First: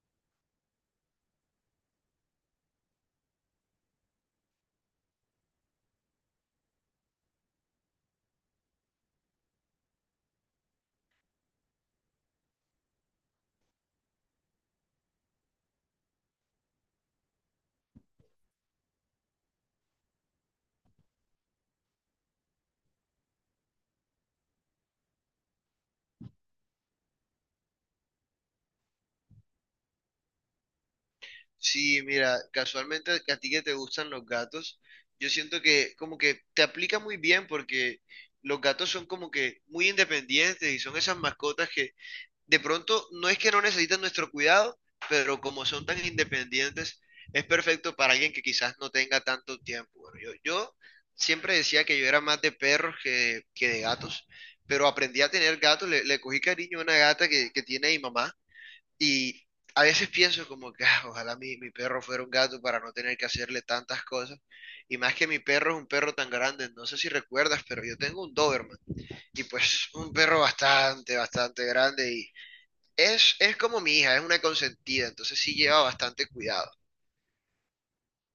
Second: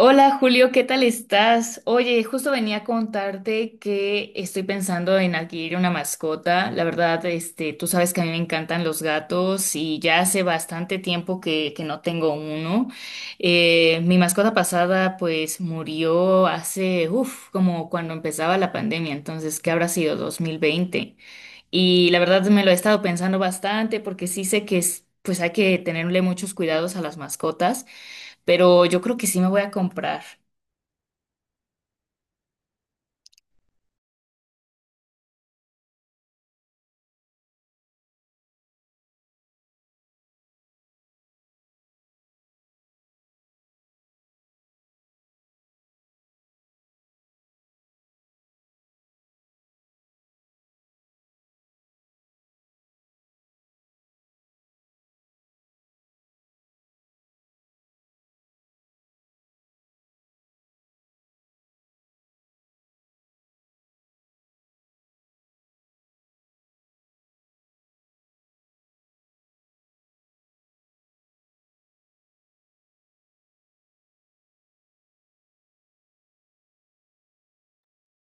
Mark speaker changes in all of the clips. Speaker 1: Hola, Julio, ¿qué tal estás? Oye, justo venía a contarte que estoy pensando en adquirir una mascota. La verdad, este, tú sabes que a mí me encantan los gatos y ya hace bastante tiempo que no tengo uno. Mi mascota pasada pues murió hace, uff, como cuando empezaba la pandemia, entonces, ¿qué habrá sido? 2020. Y la verdad me lo he estado pensando bastante porque sí sé que es, pues hay que tenerle muchos cuidados a las mascotas, pero yo creo que sí me voy a comprar.
Speaker 2: Sí, mira, casualmente a ti que te gustan los gatos, yo siento que como que te aplica muy bien porque los gatos son como que muy independientes y son esas mascotas que de pronto no es que no necesitan nuestro cuidado, pero como son tan independientes, es perfecto para alguien que quizás no tenga tanto tiempo. Bueno, yo siempre decía que yo era más de perros que de gatos, pero aprendí a tener gatos, le cogí cariño a una gata que tiene mi mamá y a veces pienso como que "Ah, ojalá mi perro fuera un gato para no tener que hacerle tantas cosas". Y más que mi perro es un perro tan grande, no sé si recuerdas, pero yo tengo un Doberman. Y pues un perro bastante, bastante grande. Y es como mi hija, es una consentida, entonces sí lleva bastante cuidado.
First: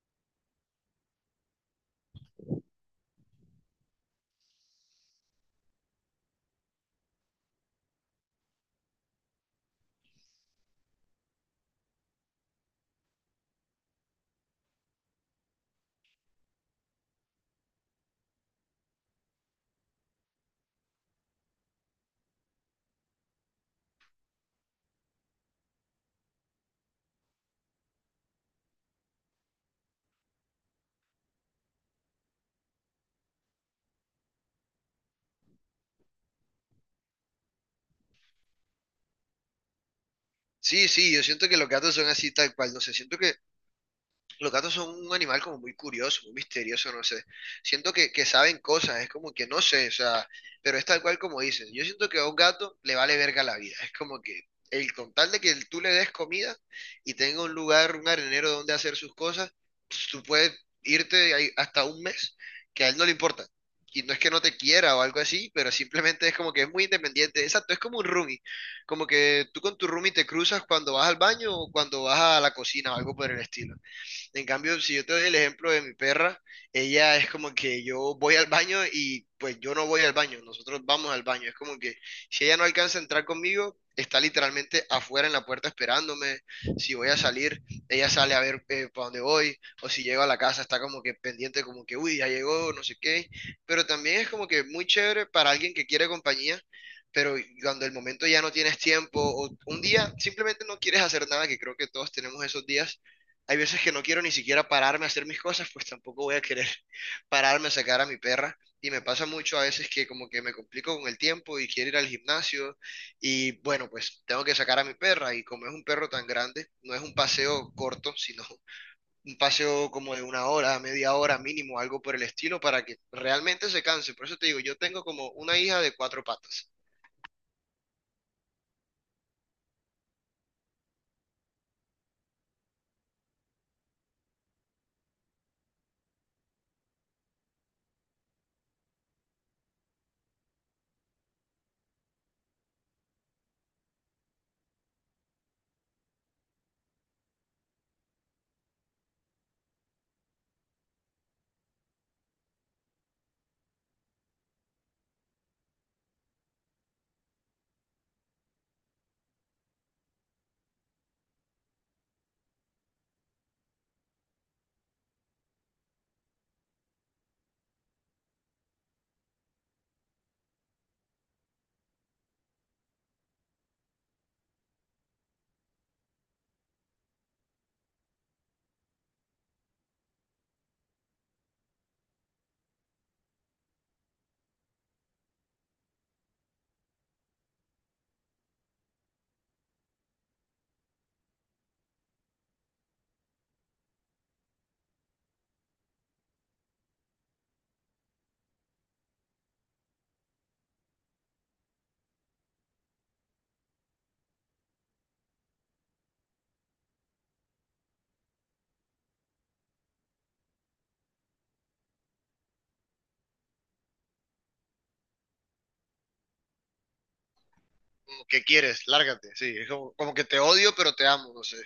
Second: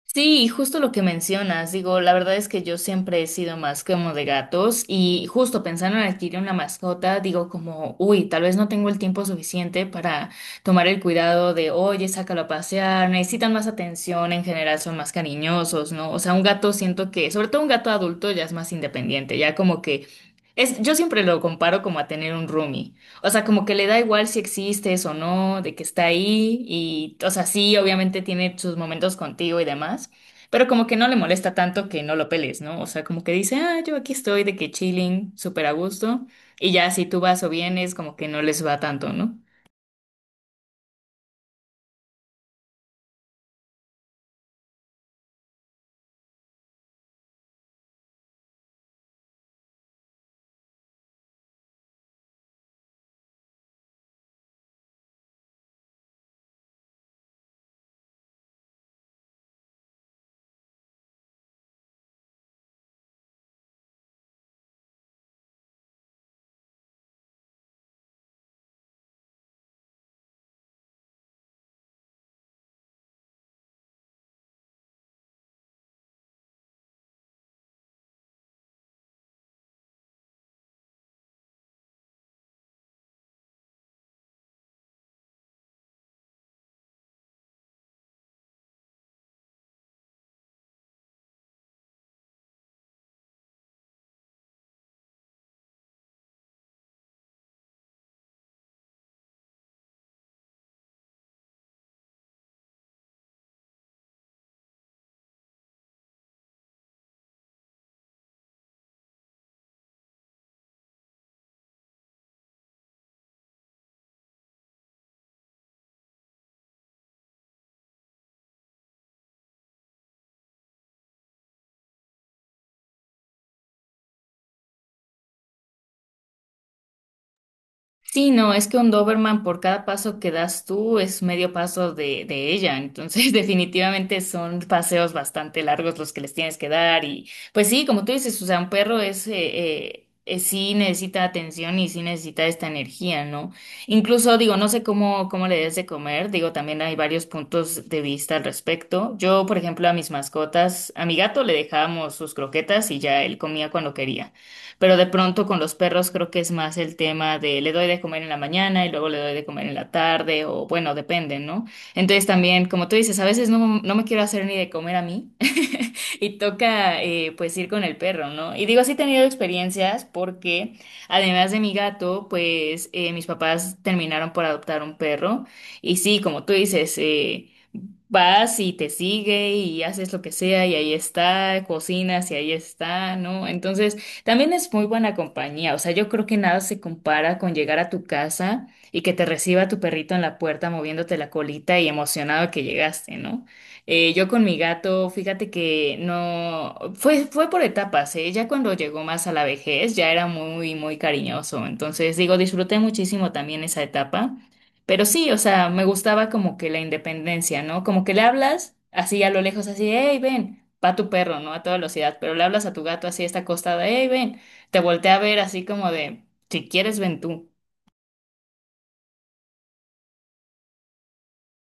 Speaker 1: Sí, justo lo que mencionas, digo, la verdad es que yo siempre he sido más como de gatos y justo pensando en adquirir una mascota, digo como, uy, tal vez no tengo el tiempo suficiente para tomar el cuidado de, oye, sácalo a pasear, necesitan más atención, en general son más cariñosos, ¿no? O sea, un gato siento que, sobre todo un gato adulto ya es más independiente, ya como que es, yo siempre lo comparo como a tener un roomie. O sea, como que le da igual si existes o no, de que está ahí y, o sea, sí, obviamente tiene sus momentos contigo y demás, pero como que no le molesta tanto que no lo peles, ¿no? O sea, como que dice, ah, yo aquí estoy de que chilling, súper a gusto, y ya si tú vas o vienes, como que no les va tanto, ¿no?
Speaker 2: Sí, sí, yo siento que los gatos son así tal cual. No sé, siento que los gatos son un animal como muy curioso, muy misterioso, no sé. Siento que saben cosas, es como que no sé, o sea, pero es tal cual como dices. Yo siento que a un gato le vale verga la vida. Es como que el con tal de que tú le des comida y tenga un lugar, un arenero donde hacer sus cosas, pues, tú puedes irte ahí hasta un mes, que a él no le importa. Y no es que no te quiera o algo así, pero simplemente es como que es muy independiente. Exacto, es como un roomie. Como que tú con tu roomie te cruzas cuando vas al baño o cuando vas a la cocina o algo por el estilo. En cambio, si yo te doy el ejemplo de mi perra, ella es como que yo voy al baño y pues yo no voy al baño, nosotros vamos al baño. Es como que si ella no alcanza a entrar conmigo, está literalmente afuera en la puerta esperándome. Si voy a salir, ella sale a ver para dónde voy. O si llego a la casa, está como que pendiente, como que, uy, ya llegó, no sé qué. Pero también es como que muy chévere para alguien que quiere compañía pero cuando el momento ya no tienes tiempo o un día simplemente no quieres hacer nada, que creo que todos tenemos esos días, hay veces que no quiero ni siquiera pararme a hacer mis cosas, pues tampoco voy a querer pararme a sacar a mi perra. Y me pasa mucho a veces que como que me complico con el tiempo y quiero ir al gimnasio y bueno, pues tengo que sacar a mi perra y como es un perro tan grande, no es un paseo corto, sino un paseo como de una hora, media hora mínimo, algo por el estilo, para que realmente se canse. Por eso te digo, yo tengo como una hija de cuatro patas.
Speaker 1: Sí, no, es que un Doberman por cada paso que das tú es medio paso de ella, entonces definitivamente son paseos bastante largos los que les tienes que dar y pues sí, como tú dices, o sea, un perro es, sí necesita atención y sí necesita esta energía, ¿no? Incluso digo, no sé cómo le des de comer, digo, también hay varios puntos de vista al respecto. Yo, por ejemplo, a mis mascotas, a mi gato le dejábamos sus croquetas y ya él comía cuando quería. Pero de pronto con los perros creo que es más el tema de le doy de comer en la mañana y luego le doy de comer en la tarde o bueno, depende, ¿no? Entonces también, como tú dices, a veces no, no me quiero hacer ni de comer a mí y toca pues ir con el perro, ¿no? Y digo, sí he tenido experiencias porque además de mi gato, pues mis papás terminaron por adoptar un perro y sí, como tú dices, vas y te sigue y haces lo que sea y ahí está, cocinas y ahí está, ¿no? Entonces, también es muy buena compañía, o sea, yo creo que nada se compara con llegar a tu casa y que te reciba tu perrito en la puerta moviéndote la colita y emocionado que llegaste, ¿no? Yo con mi gato, fíjate que no, fue por etapas, ¿eh? Ya cuando llegó más a la vejez, ya era muy, muy cariñoso, entonces digo, disfruté muchísimo también esa etapa. Pero sí, o sea, me gustaba como que la independencia, ¿no? Como que le hablas así a lo lejos, así, hey, ven, va tu perro, ¿no? A toda velocidad, pero le hablas a tu gato así, está acostado, hey, ven, te voltea a ver así como de, si quieres, ven tú.
Speaker 2: Como, ¿qué quieres? Lárgate. Sí, es como, como que te odio, pero te amo, no sé.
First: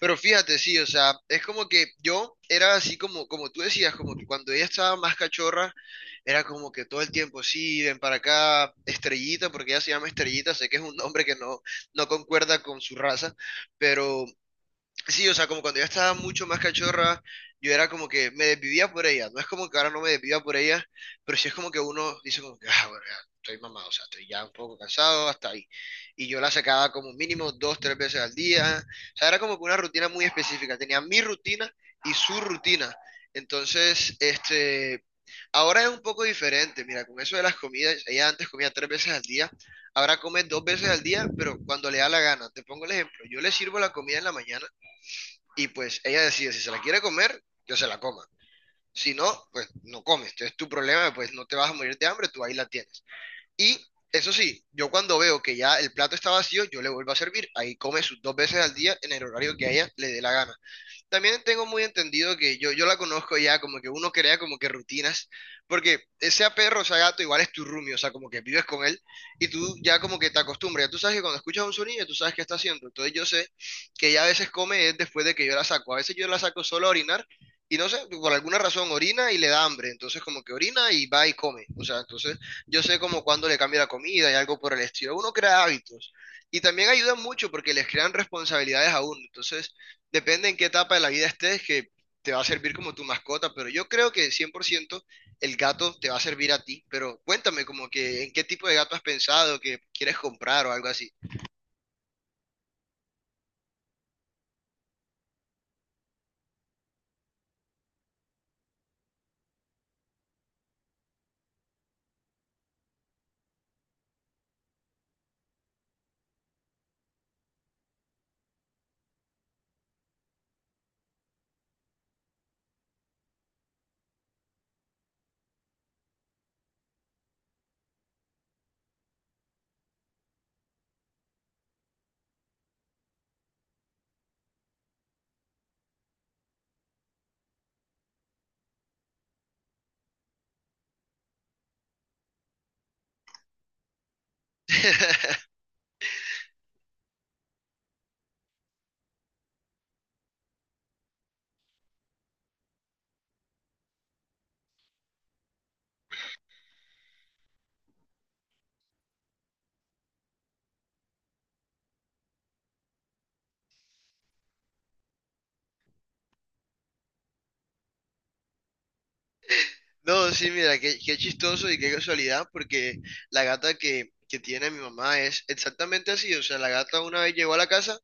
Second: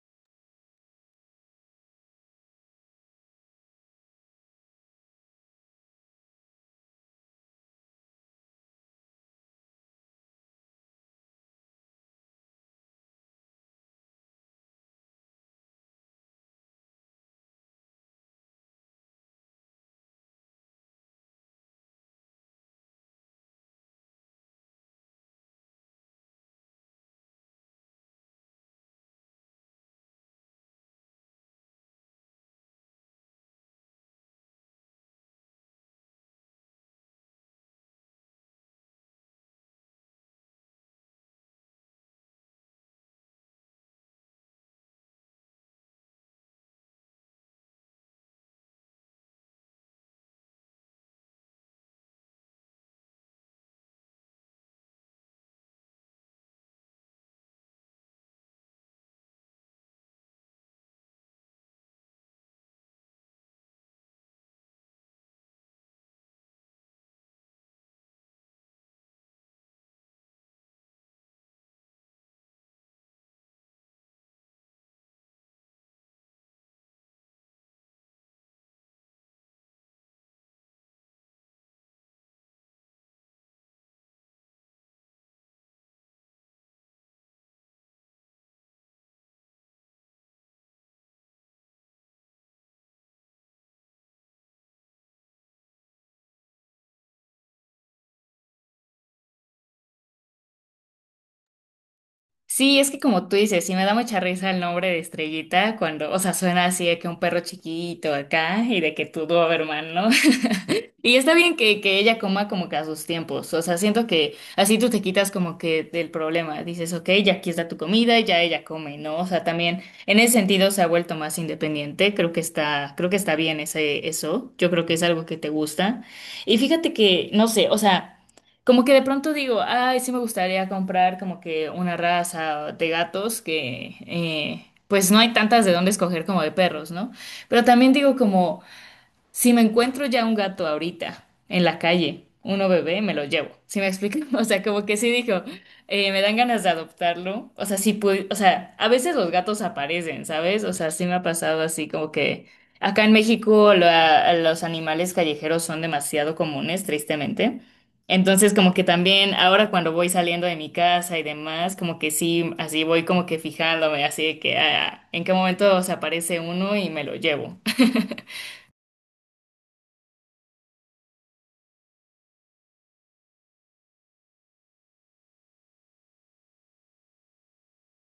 Speaker 2: Pero fíjate, sí, o sea, es como que yo era así como, como tú decías, como que cuando ella estaba más cachorra, era como que todo el tiempo, sí, ven para acá, Estrellita, porque ella se llama Estrellita, sé que es un nombre que no, no concuerda con su raza, pero sí, o sea, como cuando ella estaba mucho más cachorra, yo era como que me desvivía por ella. No es como que ahora no me desviva por ella, pero sí es como que uno dice como que, ah, bueno, ya estoy mamado, o sea, estoy ya un poco cansado, hasta ahí. Y yo la sacaba como mínimo dos, tres veces al día. O sea, era como que una rutina muy específica. Tenía mi rutina y su rutina. Entonces, ahora es un poco diferente. Mira, con eso de las comidas, ella antes comía tres veces al día. Ahora come dos veces al día, pero cuando le da la gana. Te pongo el ejemplo. Yo le sirvo la comida en la mañana y pues ella decide si se la quiere comer, yo se la coma. Si no, pues no comes. Entonces tu problema, pues no te vas a morir de hambre, tú ahí la tienes. Y eso sí, yo cuando veo que ya el plato está vacío, yo le vuelvo a servir. Ahí come sus dos veces al día en el horario que a ella le dé la gana. También tengo muy entendido que yo la conozco ya, como que uno crea como que rutinas, porque sea perro o sea gato, igual es tu roomie, o sea, como que vives con él y tú ya como que te acostumbras, ya tú sabes que cuando escuchas un sonido, tú sabes qué está haciendo, entonces yo sé que ella a veces come es después de que yo la saco, a veces yo la saco solo a orinar y no sé, por alguna razón orina y le da hambre, entonces como que orina y va y come, o sea, entonces yo sé como cuando le cambia la comida y algo por el estilo, uno crea hábitos y también ayuda mucho porque les crean responsabilidades a uno, entonces... Depende en qué etapa de la vida estés, que te va a servir como tu mascota, pero yo creo que 100% el gato te va a servir a ti, pero cuéntame como que en qué tipo de gato has pensado, que quieres comprar o algo así.
Speaker 1: Sí, es que como tú dices, sí me da mucha risa el nombre de Estrellita cuando, o sea, suena así de que un perro chiquito acá y de que tu Doberman, ¿no? Y está bien que ella coma como que a sus tiempos, o sea, siento que así tú te quitas como que del problema, dices, ok, ya aquí está tu comida y ya ella come, ¿no? O sea, también en ese sentido se ha vuelto más independiente, creo que está bien ese, eso, yo creo que es algo que te gusta. Y fíjate que, no sé, o sea... Como que de pronto digo, ay, sí me gustaría comprar como que una raza de gatos que, pues no hay tantas de dónde escoger como de perros, ¿no? Pero también digo como... Si me encuentro ya un gato ahorita en la calle, uno bebé, me lo llevo. ¿Sí me explico? O sea, como que sí dijo, me dan ganas de adoptarlo. O sea, sí pude, o sea, a veces los gatos aparecen, ¿sabes? O sea, sí me ha pasado así como que acá en México los animales callejeros son demasiado comunes, tristemente. Entonces, como que también ahora cuando voy saliendo de mi casa y demás, como que sí, así voy como que fijándome, así de que ah, en qué momento se aparece uno y me lo llevo.
Speaker 2: No, sí, mira, qué chistoso y qué casualidad, porque la gata que tiene mi mamá es exactamente así, o sea, la gata una vez llegó a la casa,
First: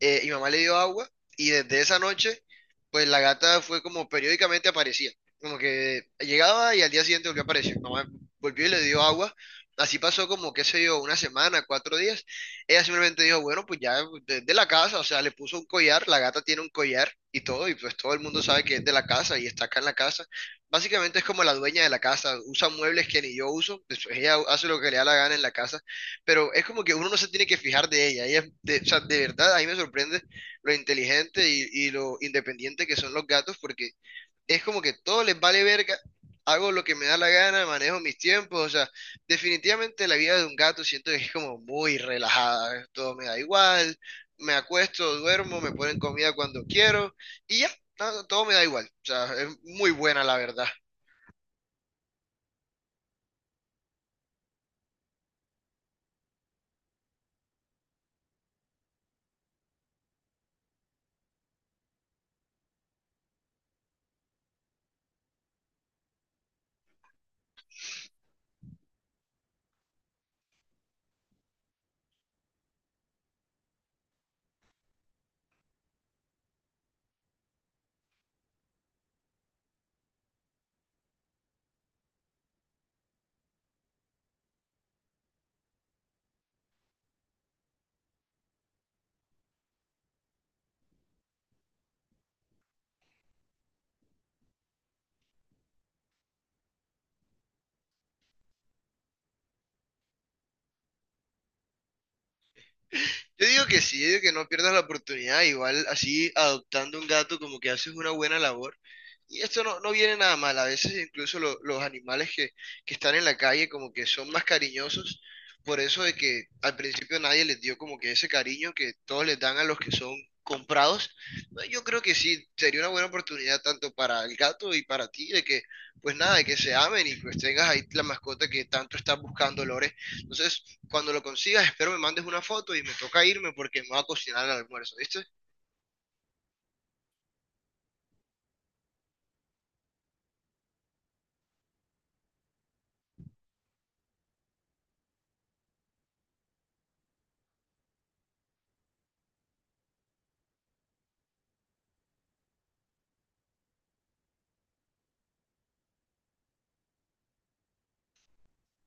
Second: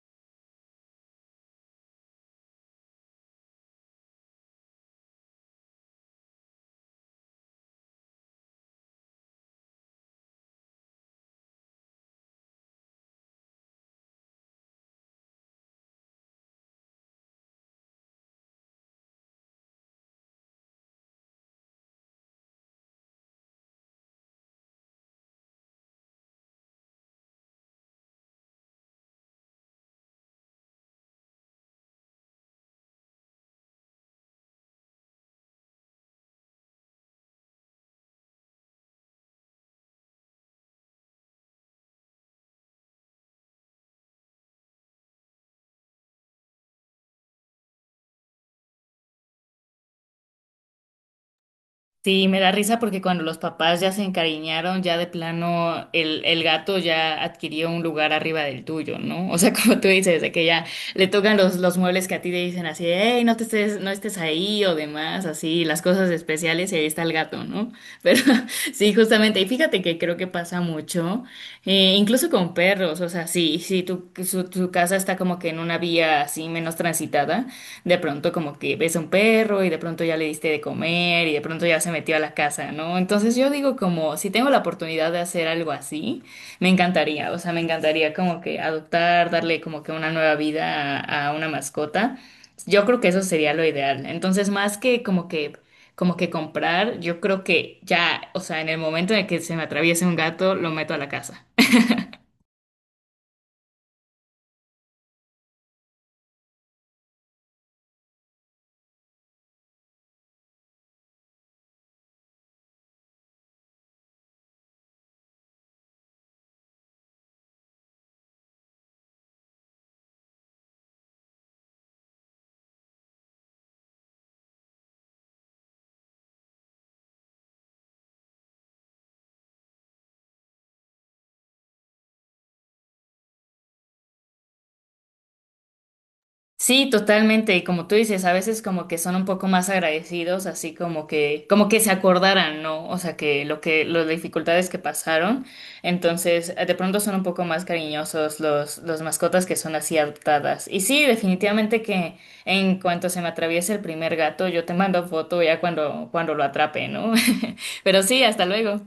Speaker 2: mi mamá le dio agua y desde esa noche, pues la gata fue como periódicamente aparecía. Como que llegaba y al día siguiente volvió a aparecer. Mi mamá volvió y le dio agua. Así pasó como, qué sé yo, una semana, cuatro días. Ella simplemente dijo, bueno, pues ya es de la casa, o sea, le puso un collar, la gata tiene un collar y todo, y pues todo el mundo sabe que es de la casa y está acá en la casa. Básicamente es como la dueña de la casa, usa muebles que ni yo uso, pues ella hace lo que le da la gana en la casa pero es como que uno no se tiene que fijar de ella. Ella es de, o sea, de verdad, ahí me sorprende lo inteligente y lo independiente que son los gatos, porque es como que todo les vale verga, hago lo que me da la gana, manejo mis tiempos, o sea, definitivamente la vida de un gato siento que es como muy relajada, ¿eh? Todo me da igual, me acuesto, duermo, me ponen comida cuando quiero y ya, no, todo me da igual, o sea, es muy buena la verdad.
Speaker 1: Sí, me da risa porque cuando los papás ya se encariñaron, ya de plano el gato ya adquirió un lugar arriba del tuyo, ¿no? O sea, como tú dices, de que ya le tocan los muebles que a ti te dicen así, hey, no te estés, no estés ahí o demás, así, las cosas especiales y ahí está el gato, ¿no? Pero sí, justamente, y fíjate que creo que pasa mucho, incluso con perros, o sea, sí, sí, tu casa está como que en una vía así menos transitada de pronto como que ves a un perro y de pronto ya le diste de comer y de pronto ya se metió a la casa, ¿no? Entonces yo digo como si tengo la oportunidad de hacer algo así, me encantaría, o sea, me encantaría como que adoptar, darle como que una nueva vida a una mascota. Yo creo que eso sería lo ideal. Entonces, más que como que comprar, yo creo que ya, o sea, en el momento en el que se me atraviese un gato, lo meto a la casa.
Speaker 2: Yo digo que sí, yo digo que no pierdas la oportunidad, igual así adoptando un gato como que haces una buena labor. Y esto no, no viene nada mal. A veces incluso los animales que están en la calle como que son más cariñosos por eso de que al principio nadie les dio como que ese cariño que todos les dan a los que son comprados. No, yo creo que sí, sería una buena oportunidad tanto para el gato y para ti de que, pues nada, de que se amen y pues tengas ahí la mascota que tanto estás buscando, Lore. Entonces, cuando lo consigas, espero me mandes una foto y me toca irme porque me va a cocinar el almuerzo, ¿viste?
Speaker 1: Sí, totalmente. Y como tú dices, a veces como que son un poco más agradecidos, así como que se acordaran, ¿no? O sea, que lo que, las dificultades que pasaron. Entonces, de pronto son un poco más cariñosos los mascotas que son así adoptadas. Y sí, definitivamente que en cuanto se me atraviese el primer gato, yo te mando foto ya cuando lo atrape, ¿no? Pero sí, hasta luego.